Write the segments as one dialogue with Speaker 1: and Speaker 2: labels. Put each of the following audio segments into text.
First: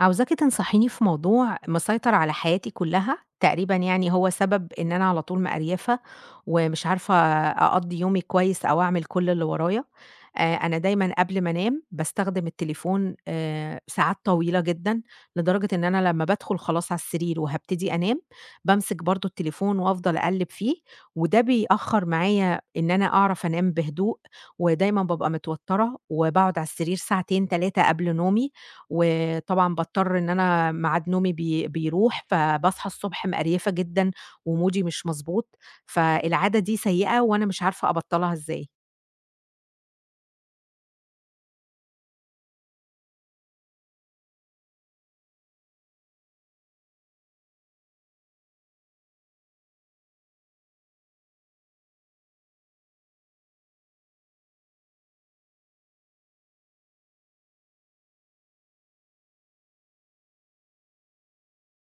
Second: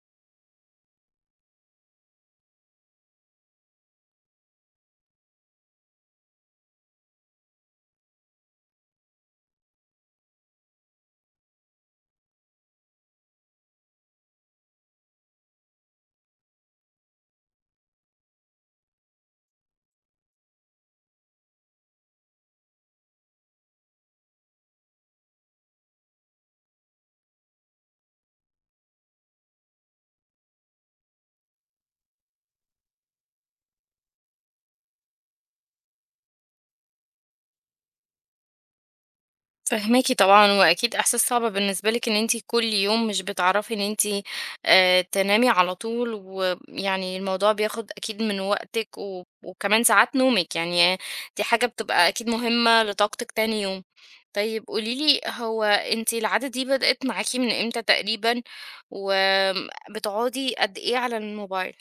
Speaker 1: عاوزاكِ تنصحيني في موضوع مسيطر على حياتي كلّها، تقريبًا يعني هو سبب إن أنا على طول مقريفة، ومش عارفة أقضّي يومي كويس أو أعمل كل اللي ورايا، أنا دايمًا قبل ما أنام باستخدم التليفون ساعات طويلة جدًا، لدرجة إن أنا لمّا بادخل خلاص على السرير وهابتدي أنام، بامسك برضه التليفون وأفضل أقلّب فيه، وده بيأخّر معايا إن أنا أعرف أنام بهدوء، ودايمًا بابقى متوتّرة، وباقعد على السرير ساعتين 3 قبل نومي، وطبعًا باضطر إن أنا ميعاد نومي بيروح، فباصحى الصبح مقريفة جدًا ومودي مش مضبوط، فالعادة دي سيئة وأنا مش عارفة أبطّلها إزاي.
Speaker 2: فاهماكِ طبعًا، وأكيد إحساس صعب بالنسبة لِك إن أنتِ كل يوم مش بتعرفي إن أنتِ تنامي على طول، ويعني الموضوع بياخد أكيد من وقتِك، و وكمان ساعات نومِك، يعني دي حاجة بتبقى أكيد مهمة لطاقتِك تاني يوم. طيب قولي لي، هو أنتِ العادة دي بدأت معاكِ من إمتى تقريبًا، وبتقعدي قد إيه على الموبايل؟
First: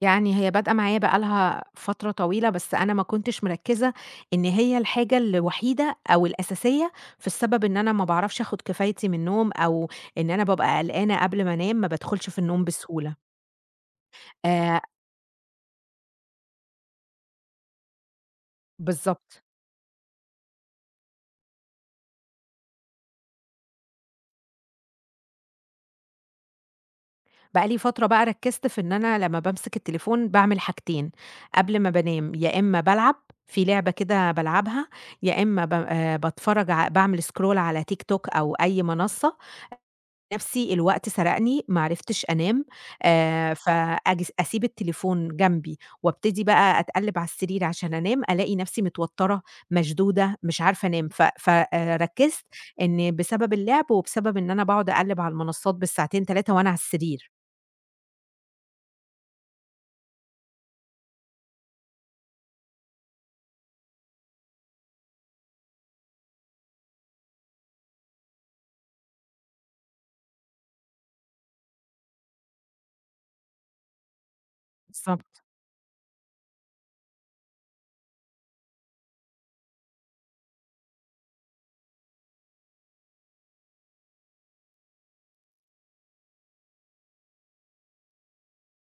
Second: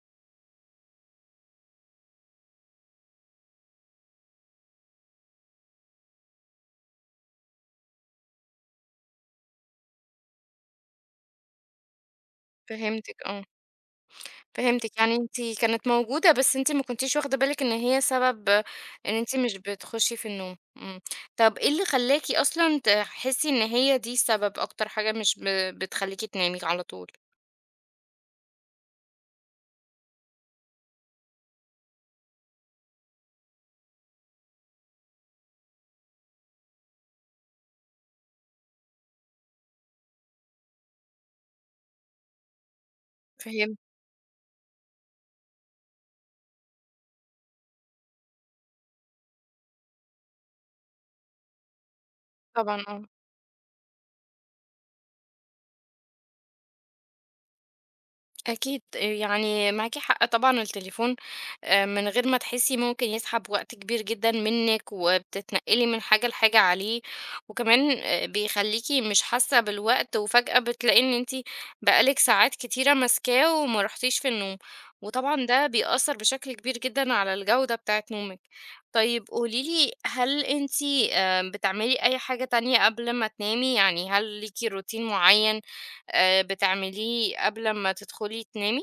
Speaker 1: يعني هي بادئة معايا بقى لها فترة طويلة، بس أنا ما كنتش مركّزة إن هي الحاجة الوحيدة أو الأساسية في السبب إن أنا ما باعرفش آخُد كفايتي من النوم أو إن أنا بابقى قلقانة قبل ما أنام، ما بادخُلش في النوم
Speaker 2: فهمتِك،
Speaker 1: بسهولة.
Speaker 2: آه.
Speaker 1: آآ
Speaker 2: فهمتِك، يعني أنتِ كانت موجودة بس أنتِ ما كنتيش واخدة بالِك إن هي سبب إن أنتِ
Speaker 1: بالضبط.
Speaker 2: مش بتخشي في النوم، طب إيه اللي خلّاكِ أصلًا تحسي إن هي دي السبب أكتر حاجة مش ب بتخلّيكِ تنامي على طول؟
Speaker 1: بقى لي فترة بقى ركّزت في إن أنا لمّا بامسك التليفون باعمل حاجتين قبل ما بانام، يا إمّا بالعب، في لعبة كده بالعبها، يا إمّا ب باتفرّج ع باعمل scroll على TikTok أو أي منصة، نَفْسي الوقت سرقني ما عرفتش أنام،
Speaker 2: فهمت
Speaker 1: فآجي س أسيب التليفون جنبي وابتدي بقى أتقلِّب على السرير عشان أنام، ألاقي نَفْسي متوتّرة، مشدودة، مش عارفة أنام، ف ف ركّزت
Speaker 2: طبعًا، آه.
Speaker 1: إن بسبب اللعب وبسبب إن أنا باقعد أقلِّب على المنصات بالساعتين 3 وأنا على السرير،
Speaker 2: أكيد يعني معاكِ حق طبعًا التليفون من غير ما تحسي ممكن يسحب وقت كبير جدًا منِّك، وبتتنقلي من حاجة لحاجة عليه، وكمان بيخليكِ مش حاسة بالوقت، وفجأة بتلاقي إن أنتِ بقى لِك ساعات كتيرة ماسكاه وما رُحتيش في النوم،
Speaker 1: بالضبط.
Speaker 2: وطبعًا ده بيأثّر بشكل كبير جدًا على الجودة بتاعة نومِك. طيب قولي لي هل أنتِ بتعملي أي حاجة تانية قبل ما تنامي؟ يعني هل ليكِ روتين معين بتعمليه قبل ما تدخلي تنامي؟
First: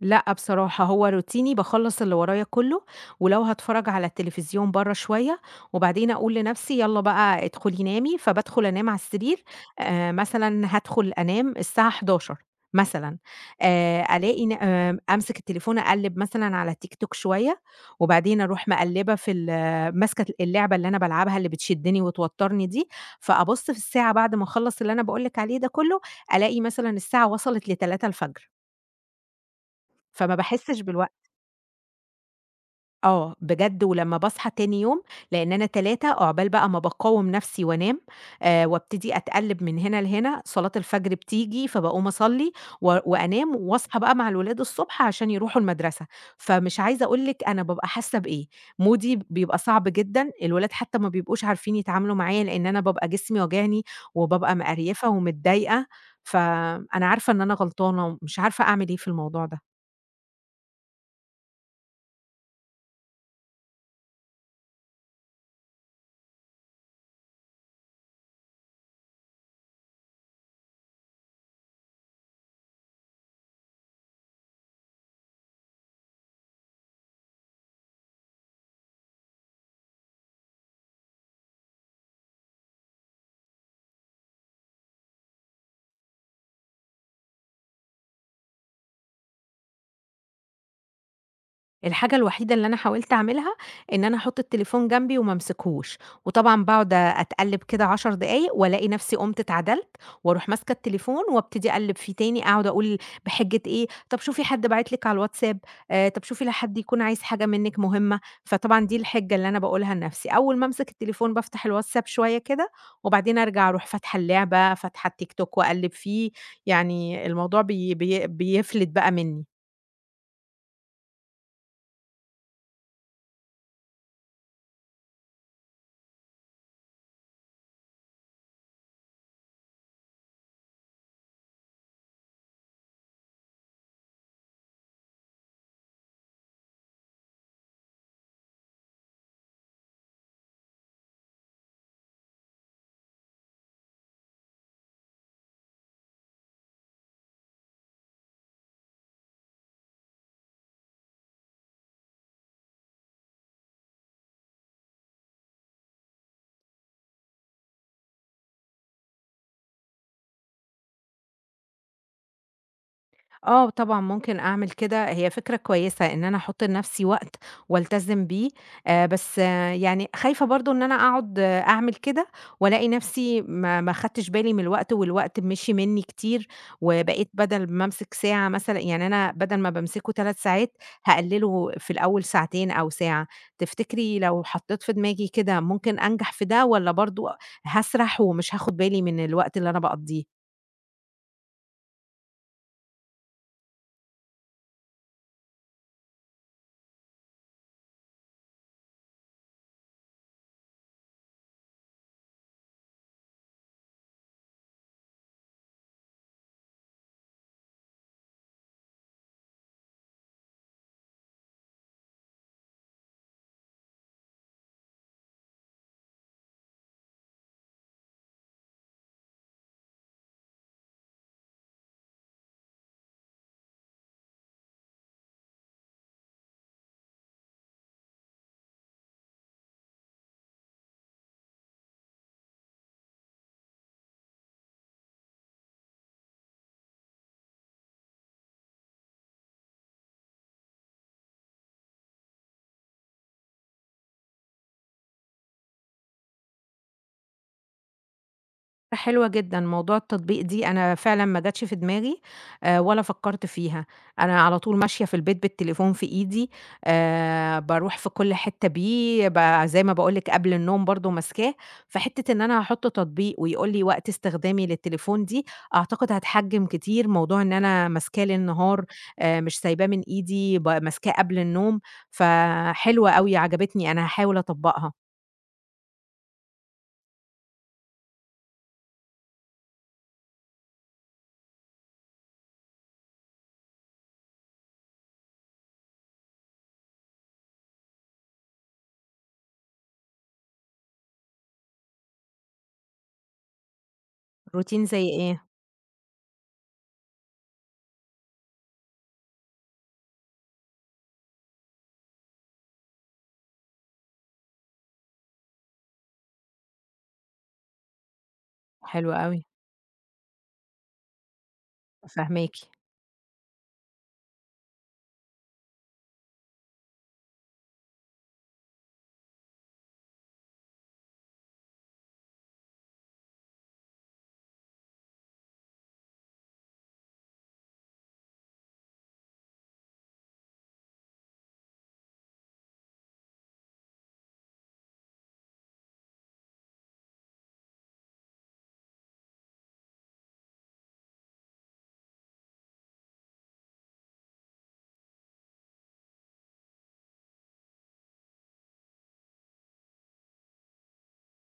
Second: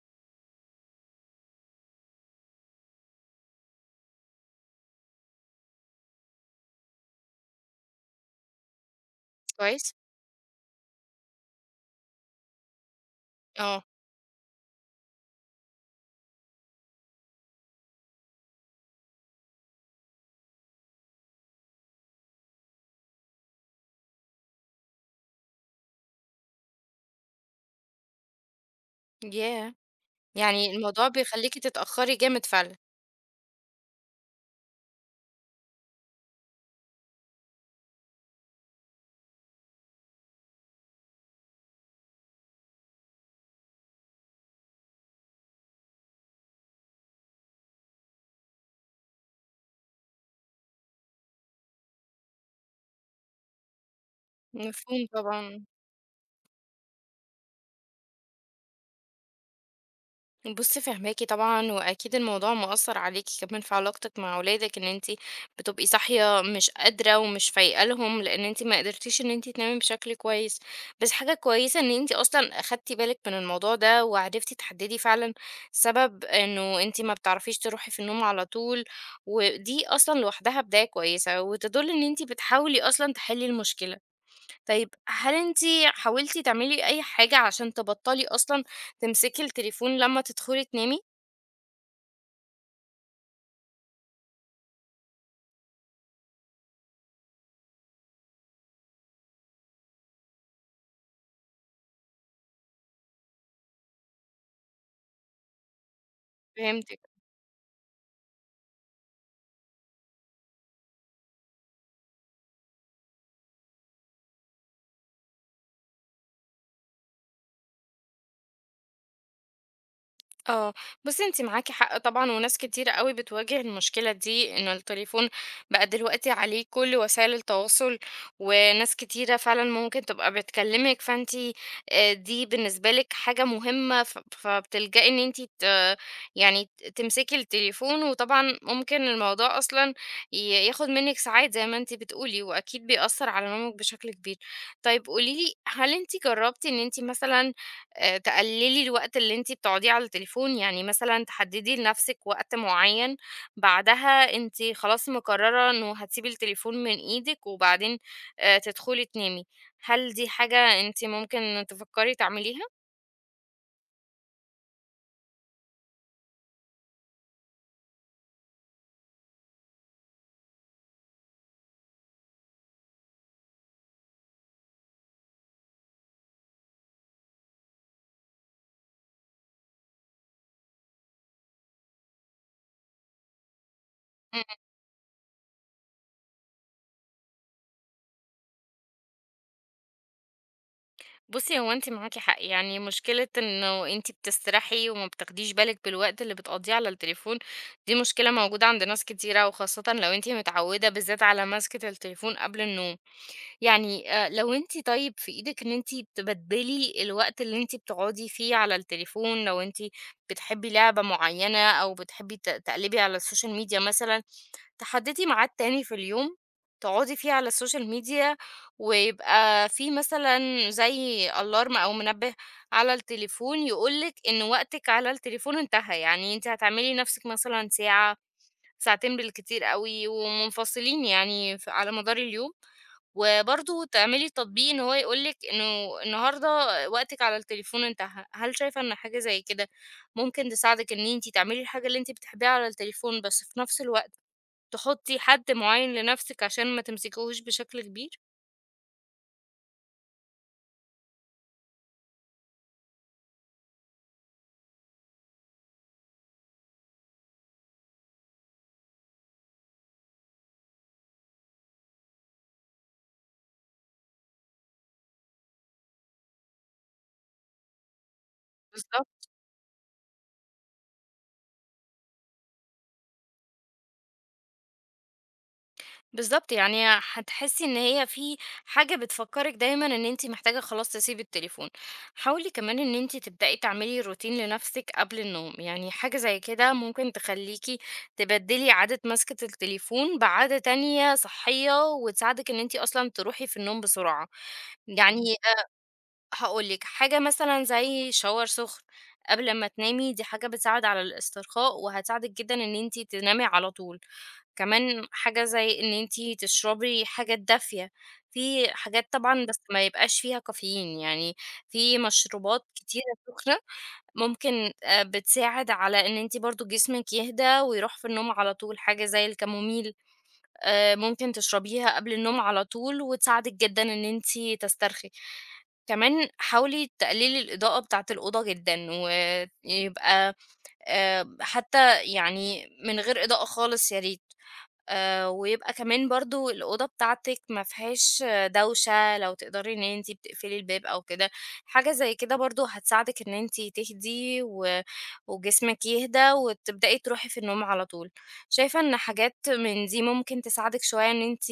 Speaker 1: لأ بصراحة، هو روتيني باخلّص اللي ورايا كلّه، ولو هاتفرّج على التلفزيون برّه شوية، وبعدين أقول لنفسي يالّا بقى ادخلي نامي، فبادخل أنام على السرير،
Speaker 2: كويس،
Speaker 1: مثلًا هادخل أنام الساعة 23:00 مثلًا،
Speaker 2: آه،
Speaker 1: ألاقي ن أمسك التليفون أقلّب مثلًا على TikTok شوية، وبعدين أروح مقلّبة في ال ماسكة اللعبة اللي أنا بالعبها اللي بتشدّني وتوتّرني دي، فأبُص في الساعة بعد ما أخلّص اللي أنا باقول لِك عليه ده كلّه، ألاقي مثلًا الساعة وصلت ل3:00
Speaker 2: ياه!
Speaker 1: فما
Speaker 2: يعني
Speaker 1: باحسّش
Speaker 2: الموضوع
Speaker 1: بالوقت.
Speaker 2: بيخلّيكِ تتأخري جامد فعلًا،
Speaker 1: آه، بجد ولمّا باصحى تاني يوم لإن أنا 3 عقبال بقى ما باقاوم نفسي وأنام، وابتدي أتقلّب من هنا لهنا، صلاة الفجر بتيجي فباقوم أصلّي وأنام وأصحى بقى مع الولاد الصبح عشان يروحوا المدرسة، فمش عايزة أقول لِك أنا بابقى حاسة بإيه، مودي بيبقى صعب جدًا، الولاد حتى ما بيبقوش عارفين يتعاملوا معايا لإن أنا بابقى جسمي واجعني وبابقى
Speaker 2: مفهوم
Speaker 1: مقريفة
Speaker 2: طبعًا.
Speaker 1: ومتضايقة، فأنا عارفة إن أنا غلطانة ومش عارفة أعمل إيه في الموضوع ده.
Speaker 2: بُصّي فاهماكِ طبعًا، وأكيد الموضوع مأثّر عليكِ كمان في علاقتِك مع ولادِك، إن أنتِ بتبقي صاحية مش قادرة ومش فايقة لهم، لإن أنتِ ما قدرتيش إن أنتِ تنامي بشكل كويس. بس حاجة كويسة إن أنتِ أصلًا أخدتِ بالِك من الموضوع ده، وعرفتِ تحددي فعلًا سبب إنه أنتِ ما بتعرفيش تروحي في النوم على طول، ودي أصلًا لوحدها بداية كويسة، وتدل إن أنتِ بتحاولي أصلًا تحلي المشكلة. طيب هل أنتِ حاولتِ تعملي أي حاجة عشان تبطّلي أصلًا تمسكي التليفون لمّا تدخلي تنامي؟
Speaker 1: الحاجة الوحيدة اللي أنا حاولت أعملها، إن أنا أحُط التليفون جنبي وما أمسكهوش، وطبعًا باقعد أتقلِّب كده 10 دقايق وألاقي نفسي قُمت اتعدلت، وأروح ماسكة التليفون وأبتدي أقلِّب فيه تاني، أقعد أقول بحجة إيه، طَب شوفي حد باعت لِك على الواتساب، طَب شوفي لأ حد يكون
Speaker 2: فهمتِك.
Speaker 1: عايز حاجة منِّك مهمة، فطبعًا دي الحجة اللي أنا باقولها لنفسي، أول ما أمسك التليفون بافتح الواتساب شوية كده، وبعدين أرجع أروح فاتحة اللعبة، فاتحة التيك توك وأقلِّب فيه، يعني الموضوع بي بي بيفلِت بقى منّي.
Speaker 2: آه، بُصّي أنتِ معاكِ حق طبعًا، وناس كتيرة أوي بتواجه المشكلة دي، إنه التليفون بقى دلوقتي عليه كل وسائل التواصل، وناس كتيرة فعلًا ممكن تبقى بتكلمِك، فأنتِ دي بالنسبة لِك حاجة مهمة، ف فبتلجئي إن أنتِ ت يعني ت تمسكي التليفون، وطبعًا ممكن الموضوع أصلًا ياخد منِك ساعات زي ما أنتِ بتقولي، وأكيد بيأثّر على نومِك بشكل كبير. طيب قولي لي، هل أنتِ جربتِ إن أنتِ مثلًا تقللي الوقت اللي أنتِ بتقعديه على التليفون، يعني مثلًا تحددي لنفسِك وقت معين، بعدها أنتِ خلاص مقررة إنه هتسيبي التليفون من إيدِك، وبعدين تدخلي تنامي. هل دي حاجة أنتِ ممكن تفكري تعمليها؟
Speaker 1: آه، طبعًا ممكن أعمل كده، هي فكرة كويسة إن أنا أحُط لنَفْسي وقت والتزم بيه، بس آه يعني خايفة برضه إن أنا أقعُد آه أعمل كده وألاقي نَفْسي ما خدتش بالي من الوقت والوقت مشي منّي كتير، وبقيت بدل ما أمسك ساعة مثلًا يعني أنا بدل ما بامسكه 3 ساعات، هاقلِّله في الأول ساعتين أو ساعة. تفتكري
Speaker 2: إمم.
Speaker 1: لو حطّيت في دماغي كده ممكن أنجح في ده والّا برضه هاسرح ومش هاخُد بالي من الوقت اللي أنا باقضّيه؟
Speaker 2: بُصي هو أنتِ معاكِ حق، يعني مشكلة إنه أنتِ بتسترخي وما بتاخديش بالِك بالوقت اللي بتقضيه على التليفون، دي مشكلة موجودة عند ناس كتيرة، وخاصةً لو أنتِ متعودة بالذات على مسكة التليفون قبل النوم. يعني لو أنتِ طيب في إيدِك إن أنتِ تبدّلي الوقت اللي أنتِ بتقعدي فيه على التليفون، لو أنتِ بتحبّي لعبة معيّنة أو بتحبّي تقلبي على السوشيال ميديا مثلًا، تحدّدي ميعاد تاني في اليوم تقعدي فيه على السوشيال ميديا، ويبقى في مثلًا زي alarm أو منبه على التليفون يقول لِك إن وقتِك على التليفون انتهى، يعني أنتِ هتعملي لنفسِك مثلًا ساعة، ساعتين بالكتير أوي ومنفصلين يعني ف على مدار اليوم. وبرضه تعملي تطبيق إن هو يقول لِك إنه النهارده وقتِك على التليفون انتهى، هل شايفة إن حاجة زي كده ممكن تساعدِك إن أنتِ تعملي الحاجة اللي أنتِ بتحبيها على التليفون، بس في نفس الوقت تحطّي حد معيّن لنفسِك عشان ما تمسكيهوش بشكل كبير؟
Speaker 1: حلوة جدًا، موضوع التطبيق دي أنا فعلًا ما جاتش في دماغي ولا فكّرت فيها، أنا على طول ماشية في البيت بالتليفون في إيدي، باروح في كل حتّة بيه زي ما باقول لِك قبل النوم برضه ماسكاه، فحتّة إن أنا هاحُط تطبيق ويقول لي وقت استخدامي للتليفون دي، أعتقد هتحجّم كتير موضوع إن أنا ماسكاه ليل نهار،
Speaker 2: بالضبط.
Speaker 1: مش سايباه من إيدي، ماسكاه قبل النوم، فحلوة أوي عجبتني أنا هاحاول أطبّقها.
Speaker 2: بالضبط، يعني هتحسّي إن هي في حاجة بتفكّرِك دايمًا إن أنتِ محتاجة خلاص تسيبي التليفون. حاولي كمان إن أنتِ تبدئي تعملي روتين لنَفْسِك قبل النوم، يعني حاجة زي كده ممكن تخلّيكِ تبدّلي عادة مَسكة التليفون بعادة تانية صحّية وتساعدِك إن أنتِ أصلًا تروحي في النوم بسرعة.
Speaker 1: روتين
Speaker 2: إمم.
Speaker 1: زي
Speaker 2: يعني
Speaker 1: إيه؟
Speaker 2: هاقول لِك، حاجة مثلًا زي shower سخن قبل أمّا تنامي، دي حاجة بتساعد على الاسترخاء وهتساعدِك جدًا إن أنتِ تنامي على طول. كمان حاجة زي إن أنتِ تشربي حاجات دافية، في حاجات
Speaker 1: حلو أوي،
Speaker 2: طبعًا بس ما يبقاش فيها كافيين، يعني في
Speaker 1: فاهماكِ.
Speaker 2: مشروبات كتيرة سخنة ممكن بتساعد على إن أنتِ برضه جسمِك يهدى ويروح في النوم على طول، حاجة زي الكاموميل. ممكن تشربيها قبل النوم على طول وتساعدِك جدًا إن أنتِ تسترخي. كمان حاولي تقللي الإضاءة بتاعة الأوضة جدًا، ويبقى حتى يعني من غير إضاءة خالص يا ريت. ويبقى كمان برضه الأوضة بتاعتِك ما فيهاش آه، دوشة، لو تقدري إن أنتِ بتقفلي الباب أو كده، حاجة زي كده برضه هتساعدِك إن أنتِ تهدي و وجسمِك يهدى وتبدئي تروحي في النوم على طول. شايفة إن حاجات من دي ممكن تساعدِك شوية إن أنتِ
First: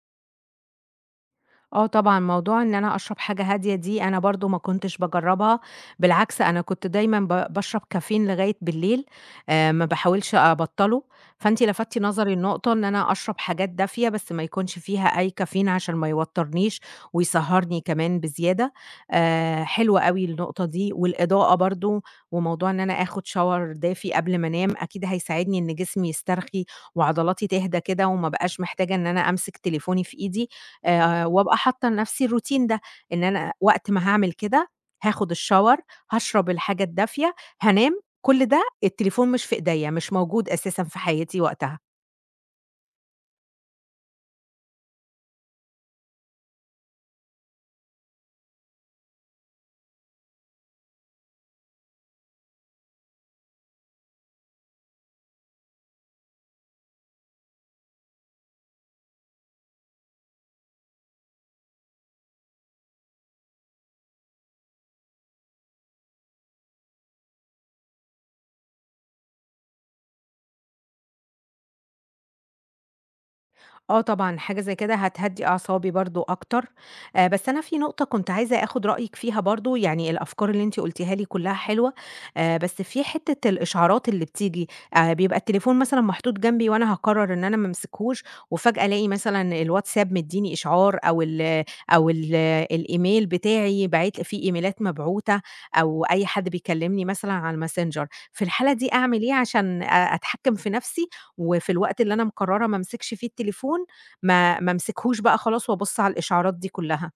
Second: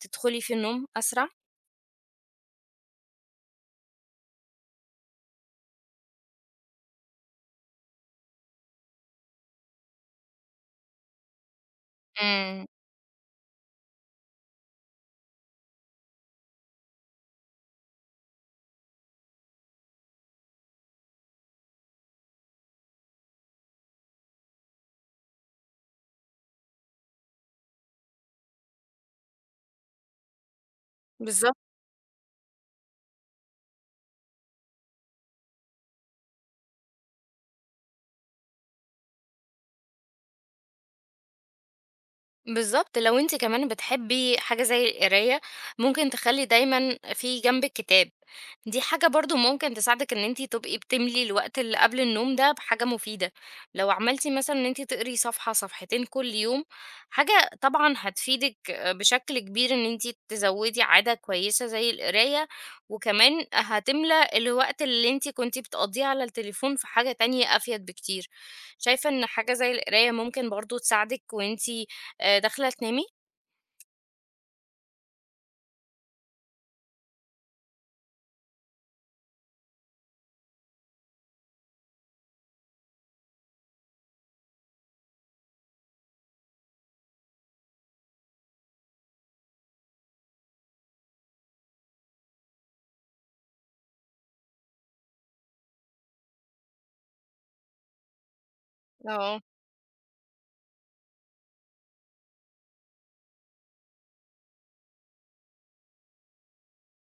Speaker 2: تدخلي في النوم أسرع؟
Speaker 1: آه طبعًا، موضوع إن أنا أشرب حاجة هادية دي أنا برضه ما كنتش باجرّبها، بالعكس أنا كنت دايمًا باشرب كافيين لغاية بالليل، ما باحاولش أبطّله، فأنتِ لفتِ نظري
Speaker 2: إمم،
Speaker 1: لنقطة إن أنا أشرب حاجات دافية بس ما يكونش فيها أي كافيين عشان ما يوتّرنيش ويسهّرني كمان بزيادة، حلوة أوي النقطة دي، والإضاءة برضه وموضوع إن أنا آخُد شاور دافي قبل ما أنام أكيد هيساعدني إن جسمي يسترخي وعضلاتي تهدى كده وما أبقاش محتاجة إن أنا أمسك تليفوني في إيدي،
Speaker 2: بالضبط.
Speaker 1: وأبقى حاطة لنفسي الroutine ده، إن أنا وقت ما هاعمل كده، هاخد الShower، هاشرب الحاجة الدافية، هانام، كل ده التليفون مش في إيديّا، مش موجود أساسًا في حياتي وقتها.
Speaker 2: بالضبط، لو أنتِ كمان بتحبي حاجة زي القراية، ممكن تخلّي دايمًا في جنبِك كتاب، دي حاجة برضه ممكن تساعدِك إن أنتِ تبقي بتملي الوقت اللي قبل النوم ده بحاجة مفيدة، لو عملتِ مثلًا إن أنتِ تقري صفحة، صفحتين كل يوم، حاجة طبعًا هتفيدِك بشكل كبير إن أنتِ تزوّدي عادة كويسة زي القراية، وكمان هتملى الوقت اللي أنتِ كنتِ بتقضّيه على التليفون في حاجة تانية أفيد بكتير، شايفة إن حاجة زي القراية ممكن برضه تساعدِك وأنتِ داخلة تنامي
Speaker 1: آه طبعًا، حاجة زي كده هتهدّي أعصابي برضه أكتر، بس أنا في نقطة كنت عايزة آخُد رأيِك فيها برضه، يعني الأفكار اللي أنتِ قُلتيها لي كُلّها حلوة، بس في حتّة الإشعارات اللي بتيجي، بيبقى التليفون مثلًا محطوط جنبي وأنا هاقرّر إن أنا ما أمسكهوش، وفجأة ألاقي مثلًا الواتساب مدّيني إشعار أو ال أو ال الإيميل بتاعي باعت في إيميلات مبعوتة أو أي حد بيكلّمني مثلًا على الMessenger، في الحالة دي أعمل إيه
Speaker 2: آه.
Speaker 1: عشان أتحكّم في نَفْسي وفي الوقت اللي أنا مقررة ما أمسكش فيه التليفون، ما أمسكهوش بقى خلاص وأبُص على الإشعارات دي كلها.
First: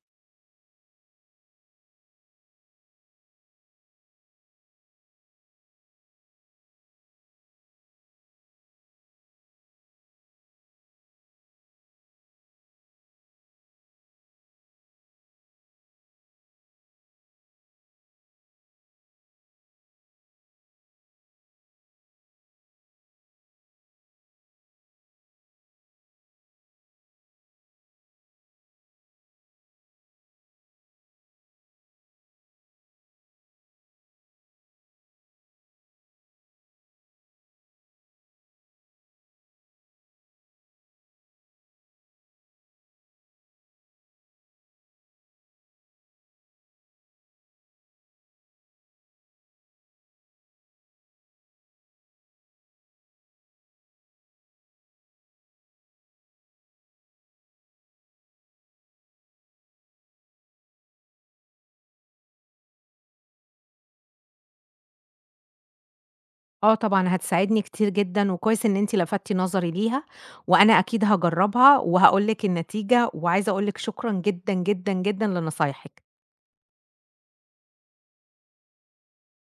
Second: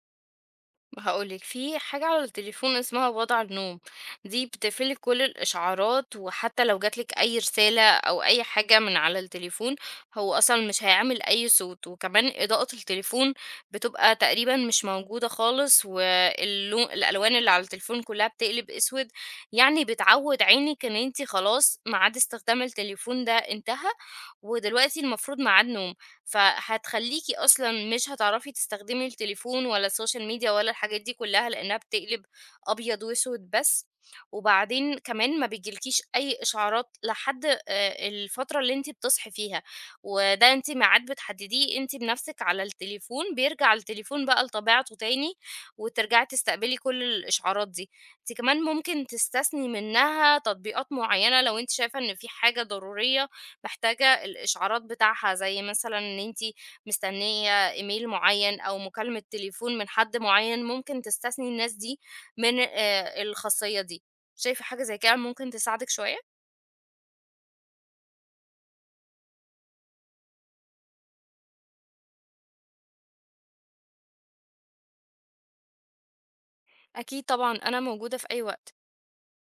Speaker 2: هاقول لِك، في حاجة على التليفون اسمها وضع النوم، دي بتقفل لِك كل الإشعارات، وحتى لو جات لِك أي رسالة أو أي حاجة من على التليفون، هو أصلًا مش هيعمل أي صوت، وكمان إضاءة التليفون بتبقى تقريبًا مش موجودة خالص، واللو الألوان اللي على التليفون كلها بتقلب أسود، يعني بتعوّد عينِك إن أنتِ خلاص ميعاد استخدام التليفون ده انتهى، ودلوقتي المفروض ميعاد نوم. فهتخلّيكِ أصلًا مش هتعرفي تستخدمي التليفون ولا السوشيال ميديا ولا الحاجات دي كلّها، لإنها بتقلب أبيض وأسود بس، وبعدين كمان ما بييجيلكيش أي إشعارات لحد الفترة اللي أنتِ بتصحي فيها، وده أنتِ ميعاد بتحدديه أنتِ بنفسِك على التليفون، بيرجع التليفون بقى لطبيعته تاني، وترجعي تستقبلي كل الإشعارات دي. أنتِ كمان ممكن تستثني منها تطبيقات معيّنة لو أنتِ شايفة إن في حاجة ضرورية محتاجة الإشعارات بتاعها زي مثلًا إن أنتِ مستنية إيميل معيّن أو مكالمة تليفون من حد معيّن، ممكن تستثني الناس دي من الخاصية دي. شايفة حاجة زي كده ممكن تساعدِك شوية؟
Speaker 1: آه طبعًا هتساعدني كتير جدًا، وكويس إن أنتِ لفتتِ نظري ليها، وأنا أكيد هاجربها وهاقول لِك النتيجة، وعايزة أقول لِك شكرًا جدًا، جدًا، جدًا لنصايحِك.
Speaker 2: أكيد طبعًا، أنا موجودة في أي وقت.